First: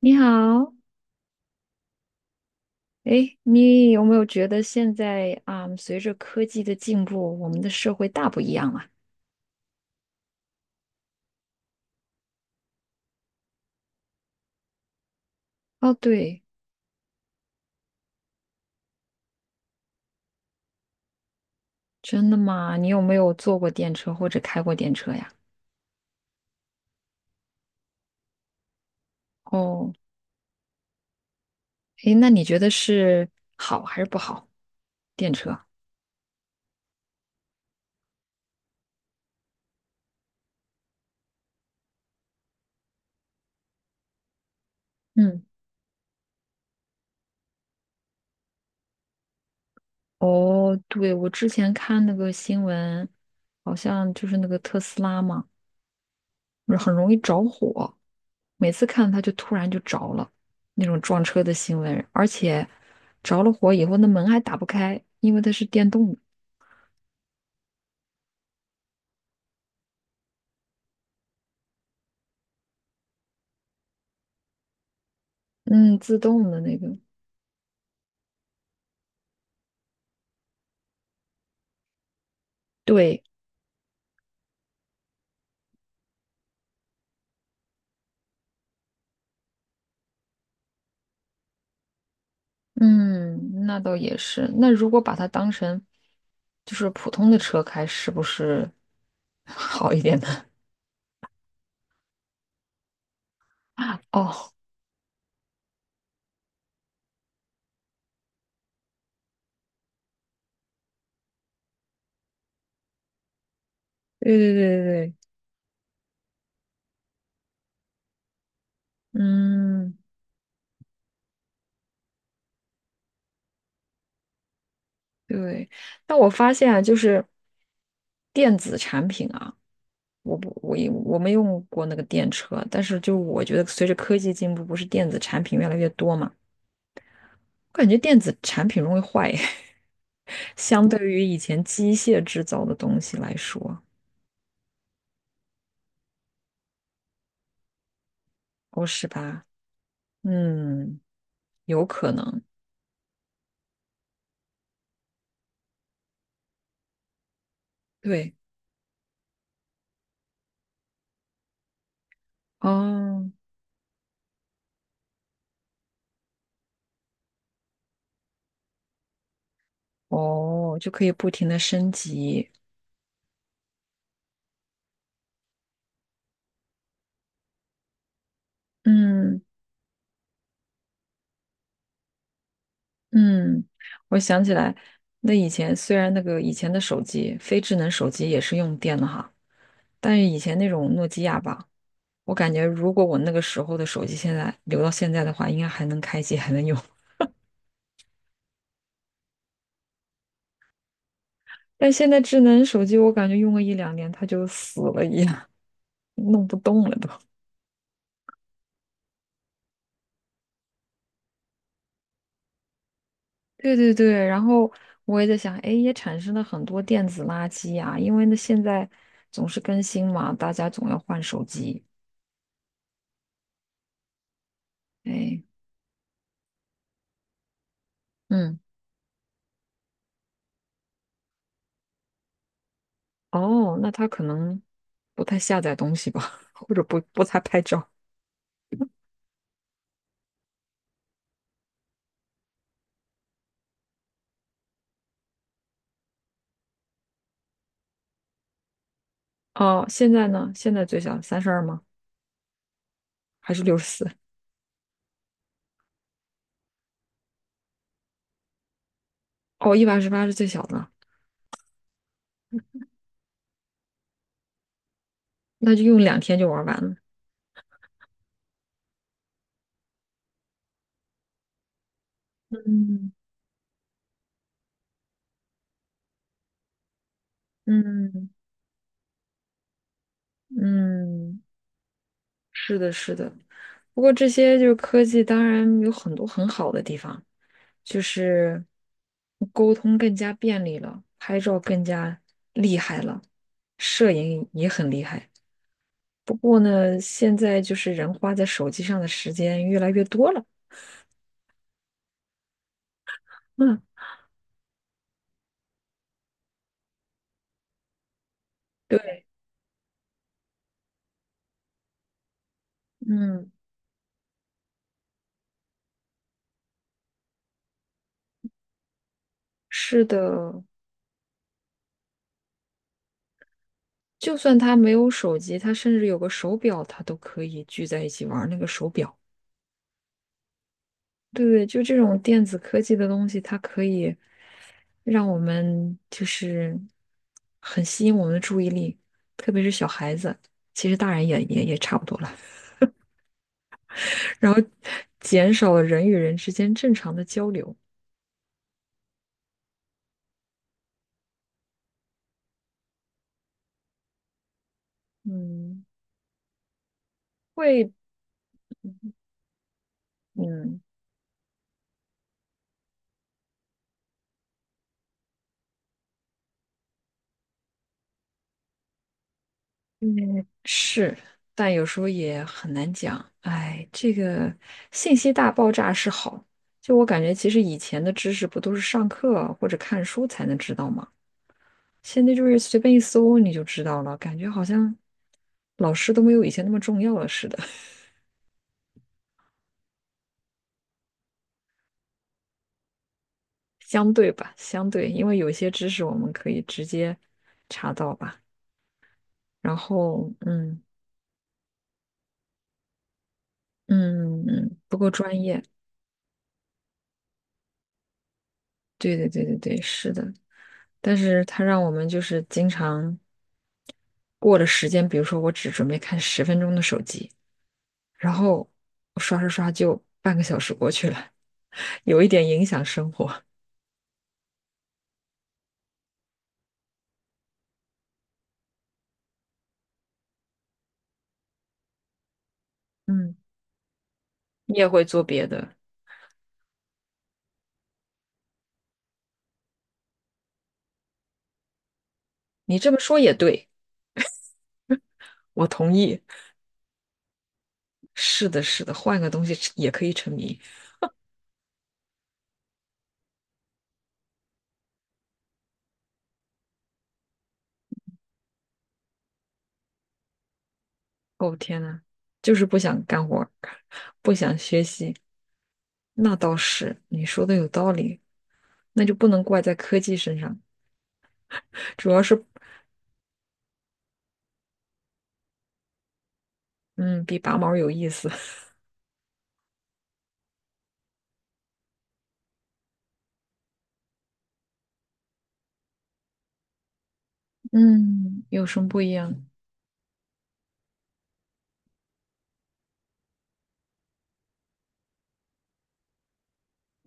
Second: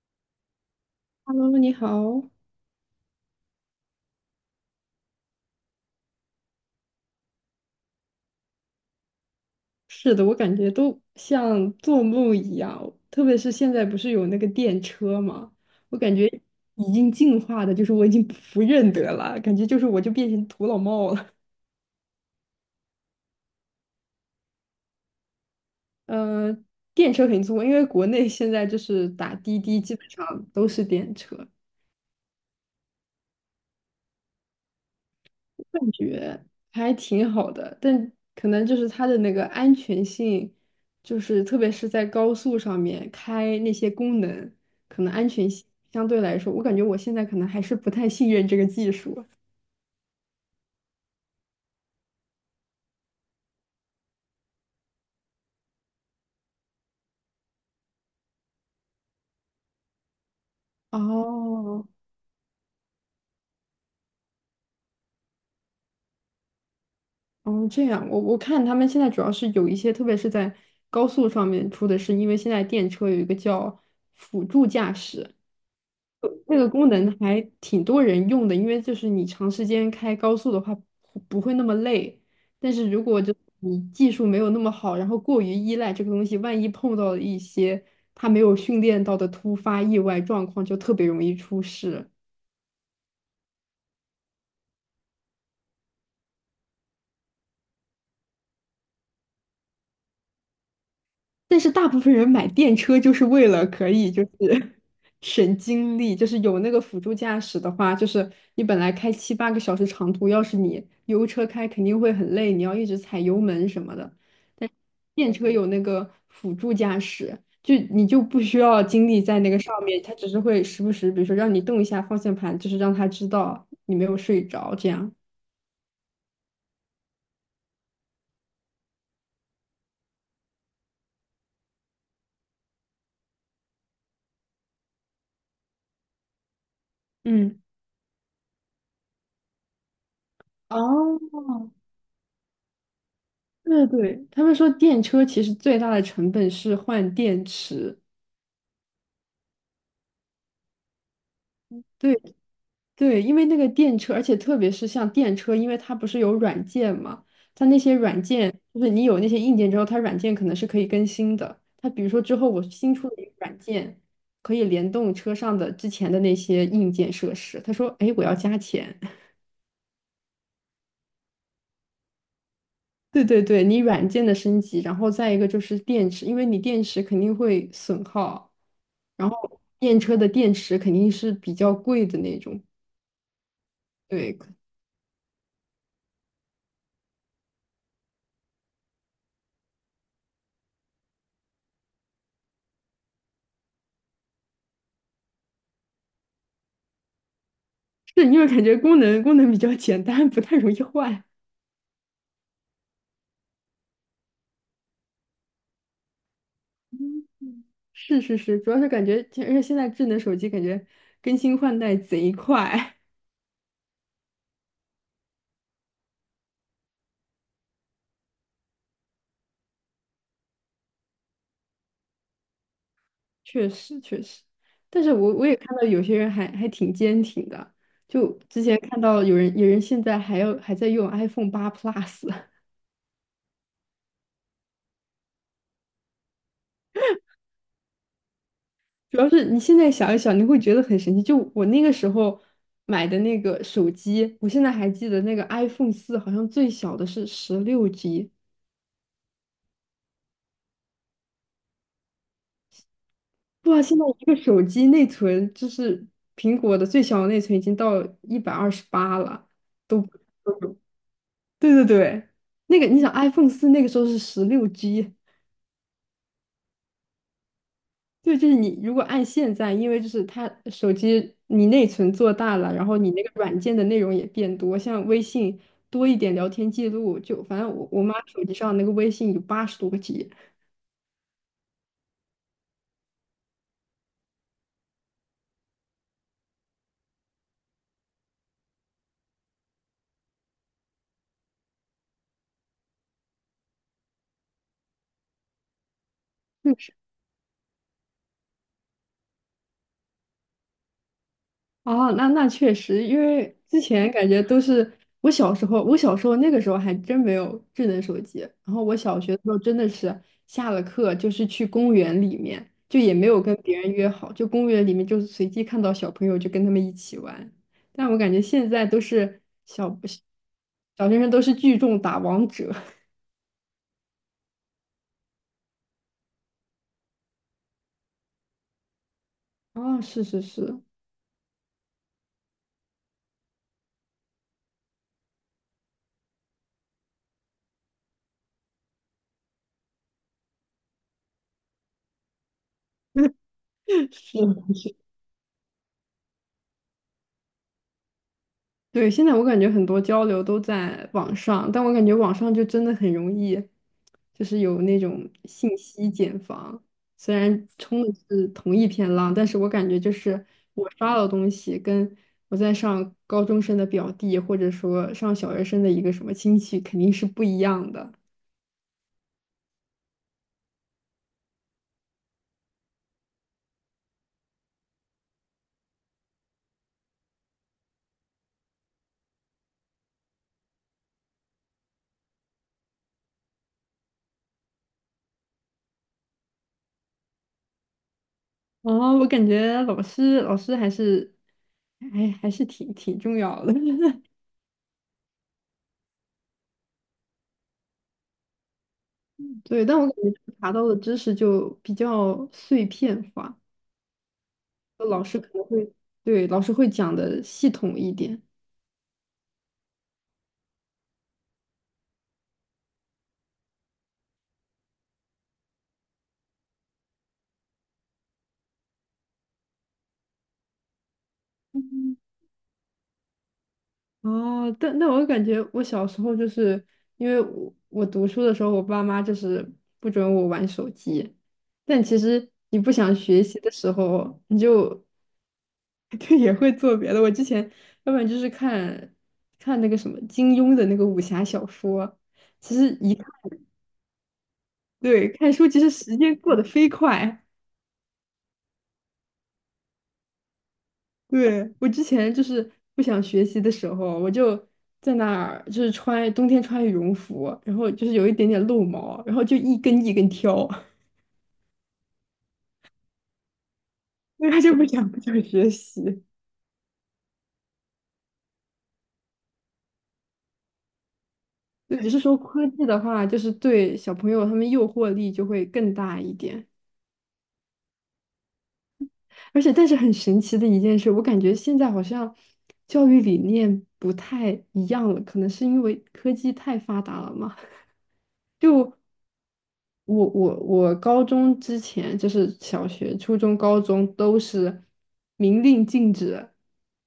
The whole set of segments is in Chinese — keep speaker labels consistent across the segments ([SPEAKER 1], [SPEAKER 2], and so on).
[SPEAKER 1] 你好。
[SPEAKER 2] Hello，你好。
[SPEAKER 1] 哎，你有没有觉得现在啊，随着科技的进步，我们的社会大不一样了？
[SPEAKER 2] 是的，我感觉都像做梦一样，特别是现在不是有那个电车嘛，
[SPEAKER 1] 哦，
[SPEAKER 2] 我感觉
[SPEAKER 1] 对。
[SPEAKER 2] 已经进化的，就是我已经不认得了，感觉就是我就变成土老帽了。
[SPEAKER 1] 真的吗？你有没有坐过电车或者开过电车呀？
[SPEAKER 2] 呃，电车肯定坐过，因为国内现在就是打滴滴，
[SPEAKER 1] 哦，
[SPEAKER 2] 基本上都是电车。
[SPEAKER 1] 哎，那你觉得是好还是不好？电车？
[SPEAKER 2] 感觉还挺好的，但可能就是它的那个安全性，就是特别是在高速上面开那些功能，可能安
[SPEAKER 1] 嗯，
[SPEAKER 2] 全性相对来说，我感觉我现在可能还是不太信任这个技术。
[SPEAKER 1] 哦，对，我之前看那个新闻，好像就是那个特斯拉嘛。很容易着火，每次看它就突然就着了，那种撞车的新
[SPEAKER 2] 哦，
[SPEAKER 1] 闻，而且着了火以后那门还打不开，因为它是电动的。
[SPEAKER 2] 哦，这样，我看他们现在主要是有一些，特别是在高速上面出的是，因为现在电车有一个叫辅助驾驶，
[SPEAKER 1] 嗯，自动
[SPEAKER 2] 那
[SPEAKER 1] 的
[SPEAKER 2] 个
[SPEAKER 1] 那
[SPEAKER 2] 功
[SPEAKER 1] 个。
[SPEAKER 2] 能还挺多人用的，因为就是你长时间开高速的话不会那么累，但是如
[SPEAKER 1] 对，
[SPEAKER 2] 果就你技术没有那么好，然后过于依赖这个东西，万一碰到了一些他没有训练到的突发意外状况，就特别容易出事。
[SPEAKER 1] 嗯，那倒也是。那如果把它当成就是普通的车开，是不是 好一点呢？
[SPEAKER 2] 但是大部分人买电车就是为了可 以就是
[SPEAKER 1] 哦，
[SPEAKER 2] 省精力，就是有那个辅助驾驶的话，就是你本来开7、8个小时长途，要是你油车开肯定会很累，你要一直踩油门什么的。
[SPEAKER 1] 对对对
[SPEAKER 2] 但
[SPEAKER 1] 对对，
[SPEAKER 2] 电车有那个辅助驾驶，就你就不需要精力在那个上
[SPEAKER 1] 嗯，
[SPEAKER 2] 面，它只是会时不时，比如说让你动一下方向盘，就是让它知道你没有睡着这样。
[SPEAKER 1] 对。但我发现啊，就是电子产品啊。我不，我也我没用过那个电车，但是就我觉得随着科技进步，不是电子产品越来越多嘛。
[SPEAKER 2] 嗯，
[SPEAKER 1] 我感觉电子产品容易坏，相对
[SPEAKER 2] 哦，
[SPEAKER 1] 于以前机械制造的东西来说。
[SPEAKER 2] 对对，他们说电车其实最大的成本是换电池。
[SPEAKER 1] 哦，是吧？嗯，有可
[SPEAKER 2] 对
[SPEAKER 1] 能。
[SPEAKER 2] 对，因为那个电车，而且特别是像电车，因为它不是有软件嘛，它那些软
[SPEAKER 1] 对，
[SPEAKER 2] 件就是你有那些硬件之后，它软件可能是可以更新的。它比如说之后我新出了一
[SPEAKER 1] 哦
[SPEAKER 2] 个软件，可以联动车上的之前的那些硬件设施。他说，哎，我要加钱。
[SPEAKER 1] 哦，就可以不停的升级。
[SPEAKER 2] 对对对，你软件的升级，然后再一个就是电池，因为你电池肯定会损耗。然
[SPEAKER 1] 嗯
[SPEAKER 2] 后电车的电池肯定是比较贵的那种，
[SPEAKER 1] 嗯，我
[SPEAKER 2] 对，
[SPEAKER 1] 想起来。那以前虽然那个以前的手机，非智能手机也是用电的哈，但是以前那种诺基亚吧。我感觉如果我那个时候的手机现在留到现在的话，应该还能开机，还能用。
[SPEAKER 2] 是因为感觉功能比较简单，不太容易坏。
[SPEAKER 1] 但现在智能手机，我感觉用个一两年它就死了一样，弄不动了都。
[SPEAKER 2] 是是是，主要是感觉，而且现在智能手机感觉更新换代贼快，
[SPEAKER 1] 对对对，然后我也在想，哎，也产生了很多电子垃圾呀、因为呢现在总是更新嘛，大家总要换手机。
[SPEAKER 2] 确实确实。但是我
[SPEAKER 1] 哎，
[SPEAKER 2] 我也看到有些人还挺坚挺的，就
[SPEAKER 1] 嗯，
[SPEAKER 2] 之前看到有人现在还要还在用 iPhone 8 Plus。
[SPEAKER 1] 哦，那他可能不太下载东西吧，或者不太拍照。
[SPEAKER 2] 主要是你现在想一想，你会觉得很神奇。就我那个时候买的那个手机，我现在还记得那个 iPhone 四，好像最小的是十六 G。
[SPEAKER 1] 哦，现在呢？现在最小32吗？还是六
[SPEAKER 2] 哇，
[SPEAKER 1] 十
[SPEAKER 2] 现在
[SPEAKER 1] 四？
[SPEAKER 2] 一个手机内存，就是苹果的最小的内存已经到128了，
[SPEAKER 1] 哦，一百二
[SPEAKER 2] 都
[SPEAKER 1] 十八是最小的。
[SPEAKER 2] 对对对。那个你想 iPhone 四那个时候是十六 G，
[SPEAKER 1] 那就用2天就玩完了。
[SPEAKER 2] 对，就是你如果按现在，因为就是它手机你内存做大了，然后你
[SPEAKER 1] 嗯
[SPEAKER 2] 那个软件的内容也变多，像微信多一点聊天记录，就反正我妈
[SPEAKER 1] 嗯
[SPEAKER 2] 手机上那个微信有80多个G。
[SPEAKER 1] 嗯，是的，是的。不过这些就是科技，当然有很多很好的地方，就是沟通更加便利了，拍照更加厉害了，摄影也很厉害。不过呢，现在就是人花在手机上的时间越来越多了。
[SPEAKER 2] 哦，那确实，因为
[SPEAKER 1] 嗯，
[SPEAKER 2] 之前感觉都是我小时候那个时候还真没有智能手机。然后我小
[SPEAKER 1] 对，
[SPEAKER 2] 学的时候真的是下了课就是去公园里面，就也没有
[SPEAKER 1] 嗯，
[SPEAKER 2] 跟别人约好，就公园里面就是随机看到小朋友就跟他们一起玩。但我感觉现在都是
[SPEAKER 1] 是的。
[SPEAKER 2] 小学生都是聚众打王者。
[SPEAKER 1] 就算他没有手机，他甚至有个手表，他都可以聚在一起玩那个手表。
[SPEAKER 2] 哦，是是是
[SPEAKER 1] 对对，就这种电子科技的东西，它可以让我们就是很吸引我们的注意力，特别是小孩子，其实大人也差不多了。然后
[SPEAKER 2] 是。
[SPEAKER 1] 减少了人与人之间正常的交流。
[SPEAKER 2] 对，现在我感觉很多交流都在网上，但我感觉网上就真的很容易，就是有那种信
[SPEAKER 1] 嗯，
[SPEAKER 2] 息茧房。虽然
[SPEAKER 1] 会，
[SPEAKER 2] 冲的是同一片浪，但是我感觉就是
[SPEAKER 1] 嗯
[SPEAKER 2] 我刷到的东西，跟我在上高中生的表弟，或者说上小学生的一个什么亲戚，肯定是不一样的。
[SPEAKER 1] 嗯是，但有时候也很难讲。哎，这个信息大爆炸是好，就我感觉，其实以前的知识不都是上课啊或者看书才能知道吗？现在就是随便一搜你就知道了，感觉好像老师都没有以前那么重要了似的。
[SPEAKER 2] 哦，我感觉老师还是还是挺重要的。
[SPEAKER 1] 相 对吧，相对，因为有些知识我们可以直接查到吧。然
[SPEAKER 2] 对，但我感觉
[SPEAKER 1] 后，
[SPEAKER 2] 查
[SPEAKER 1] 嗯
[SPEAKER 2] 到的知识就比较碎片化。
[SPEAKER 1] 嗯嗯，不够
[SPEAKER 2] 老师
[SPEAKER 1] 专
[SPEAKER 2] 可
[SPEAKER 1] 业。
[SPEAKER 2] 能会，对，老师会讲的系统一点。
[SPEAKER 1] 对对对对对，是的。但是它让我们就是经常过了时间，比如说我只准备看10分钟的手机，然后我刷刷刷就半个小时过去了，有一点影响生活。
[SPEAKER 2] 哦，但我感觉我小时候就是因为我读书的时候，我爸妈就是不准我玩手机，但其实你不想
[SPEAKER 1] 嗯，
[SPEAKER 2] 学习的时候，你
[SPEAKER 1] 你也会
[SPEAKER 2] 就
[SPEAKER 1] 做别的。
[SPEAKER 2] 就也会做别的。我之前要不然就是看那个什么金庸的那个武侠小说，其
[SPEAKER 1] 你
[SPEAKER 2] 实
[SPEAKER 1] 这么
[SPEAKER 2] 一
[SPEAKER 1] 说
[SPEAKER 2] 看，
[SPEAKER 1] 也对，
[SPEAKER 2] 对，看
[SPEAKER 1] 我
[SPEAKER 2] 书其
[SPEAKER 1] 同
[SPEAKER 2] 实时
[SPEAKER 1] 意。
[SPEAKER 2] 间过得飞快。
[SPEAKER 1] 是的，是的，换个东西吃也可以沉迷。
[SPEAKER 2] 对，我之前就是不想学习的时候，我就在那儿就是冬天穿羽绒服，然后就是有一点点露毛，然后就一根一根挑，
[SPEAKER 1] 哦，天呐，就是不想干活儿不
[SPEAKER 2] 因为
[SPEAKER 1] 想
[SPEAKER 2] 他就
[SPEAKER 1] 学习。
[SPEAKER 2] 不想学习。
[SPEAKER 1] 那倒是，你说的有道理，那就不能怪在科技身上，
[SPEAKER 2] 对，只
[SPEAKER 1] 主
[SPEAKER 2] 是
[SPEAKER 1] 要
[SPEAKER 2] 说
[SPEAKER 1] 是，
[SPEAKER 2] 科技的话，就是对小朋友他们诱惑力就会更大一点。
[SPEAKER 1] 嗯，比拔毛有意思。
[SPEAKER 2] 而且，但是很神奇的一件事，我感觉现在好像教育理念不太一样了，可能是因为科技太发达了嘛。
[SPEAKER 1] 嗯，有什么
[SPEAKER 2] 就
[SPEAKER 1] 不一样？
[SPEAKER 2] 我高中之前就是小学、初中、高中都是明令禁止，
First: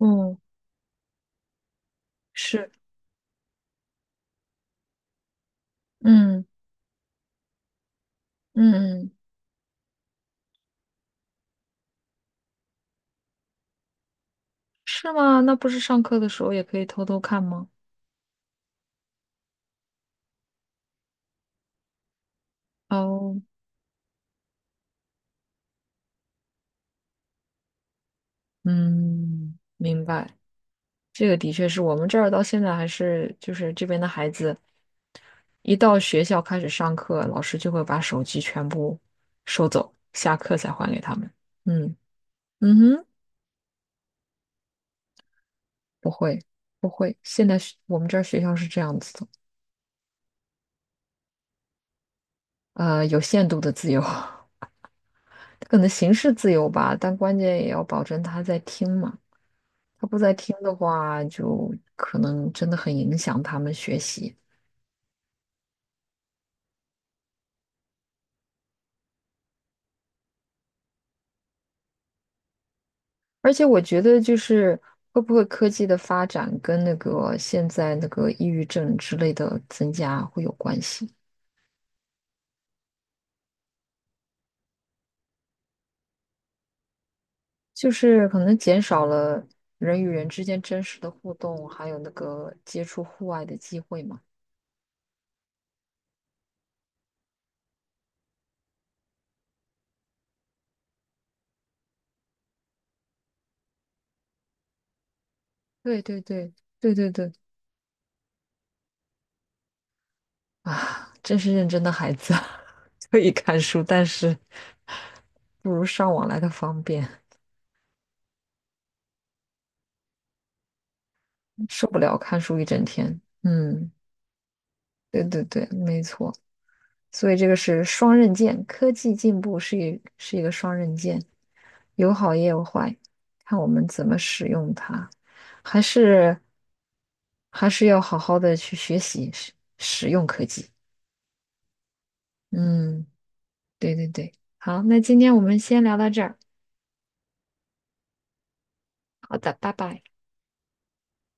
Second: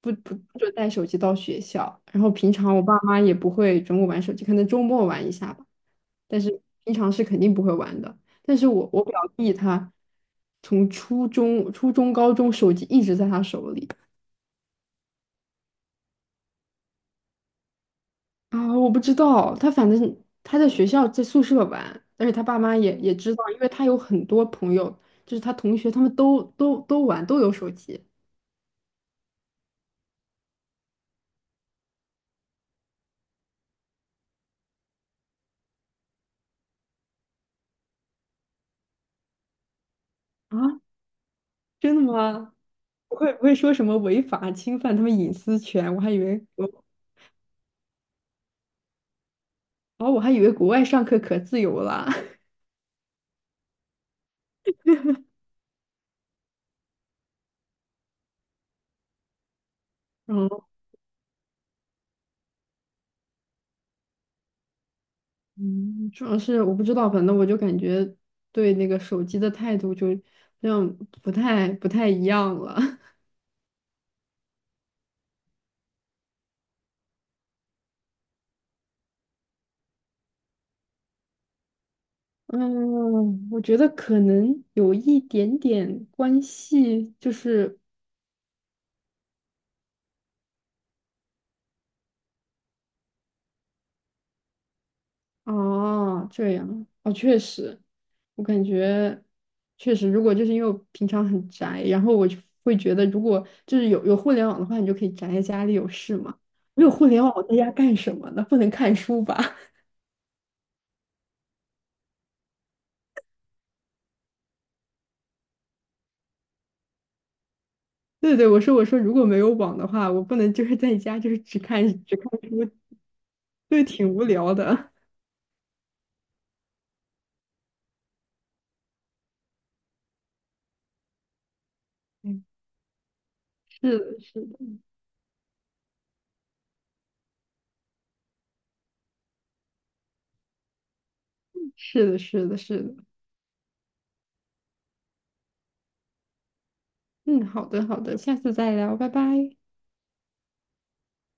[SPEAKER 2] 不准带手机到学校。然后平
[SPEAKER 1] 是，
[SPEAKER 2] 常我爸妈也不会准我玩手机，可能周末玩一下吧，但
[SPEAKER 1] 嗯
[SPEAKER 2] 是平常是肯定不会玩的。但是
[SPEAKER 1] 嗯
[SPEAKER 2] 我
[SPEAKER 1] 嗯，
[SPEAKER 2] 表弟他从初中、高中手机一直在他手里。
[SPEAKER 1] 是吗？那不是上课的时候也可以偷偷看吗？
[SPEAKER 2] 啊，我不知道，他反正他在学校在宿舍玩，而且他爸妈也知
[SPEAKER 1] 哦，
[SPEAKER 2] 道，因为他有很多朋友，就是他同学，他们都玩，都有手机
[SPEAKER 1] 嗯，明白。这个的确是我们这儿到现在还是就是这边的孩子。一到学校开始上课，老师就会把手机全部收走，下课才
[SPEAKER 2] 啊，
[SPEAKER 1] 还给他们。
[SPEAKER 2] 真
[SPEAKER 1] 嗯
[SPEAKER 2] 的吗？
[SPEAKER 1] 嗯哼，
[SPEAKER 2] 不会不会说什么违法侵犯他们隐私权？我还
[SPEAKER 1] 不
[SPEAKER 2] 以
[SPEAKER 1] 会
[SPEAKER 2] 为我
[SPEAKER 1] 不会，现在我们这儿学校是这样子的。
[SPEAKER 2] 哦，我还以为国外上课可自由了。
[SPEAKER 1] 有限度的自由，可能形式自由吧，但关键也要保证他在听嘛。他不 在
[SPEAKER 2] 然
[SPEAKER 1] 听
[SPEAKER 2] 后
[SPEAKER 1] 的话，就可能真的很影响他们学习。
[SPEAKER 2] 嗯，主要是我不知道，反正我就感觉对那个手机的态度就那样不太一样了。
[SPEAKER 1] 而且我觉得，就是会不会科技的发展跟那个现在那个抑郁症之类的增加会有关系。
[SPEAKER 2] 嗯，我觉得可能有一点点关系，就是
[SPEAKER 1] 就是可能减少了人与人之间真实的互动，还有那个接触户外的机会嘛。
[SPEAKER 2] 啊，这样哦，确实，我感觉确实，如果就是因为我平常很宅，然后我就会觉得，如果就是有互联网的话，你就可以宅在家里有
[SPEAKER 1] 对
[SPEAKER 2] 事
[SPEAKER 1] 对
[SPEAKER 2] 嘛。
[SPEAKER 1] 对
[SPEAKER 2] 没有
[SPEAKER 1] 对
[SPEAKER 2] 互
[SPEAKER 1] 对
[SPEAKER 2] 联
[SPEAKER 1] 对，
[SPEAKER 2] 网，我在家干什么呢？不能看书吧？
[SPEAKER 1] 啊，真是认真的孩子，可以看书，但是不如上网来的方便，
[SPEAKER 2] 对对，我说，如果没有网的话，我不能就是在家就是
[SPEAKER 1] 受不了
[SPEAKER 2] 只看
[SPEAKER 1] 看书一
[SPEAKER 2] 书，
[SPEAKER 1] 整天。
[SPEAKER 2] 对，
[SPEAKER 1] 嗯，
[SPEAKER 2] 挺无聊的。
[SPEAKER 1] 对对对，没错。所以这个是双刃剑，科技进步是一个双刃剑，有好也
[SPEAKER 2] 嗯，
[SPEAKER 1] 有坏，看我 们
[SPEAKER 2] 是
[SPEAKER 1] 怎么
[SPEAKER 2] 的，
[SPEAKER 1] 使
[SPEAKER 2] 是的，
[SPEAKER 1] 用它。还是还是要好好的去学习使用科技。
[SPEAKER 2] 是的，是的，是的。
[SPEAKER 1] 嗯，对对对。好，那今天我们先聊到这儿。
[SPEAKER 2] 嗯，好的好的，下次再聊，拜
[SPEAKER 1] 好
[SPEAKER 2] 拜。
[SPEAKER 1] 的，拜拜。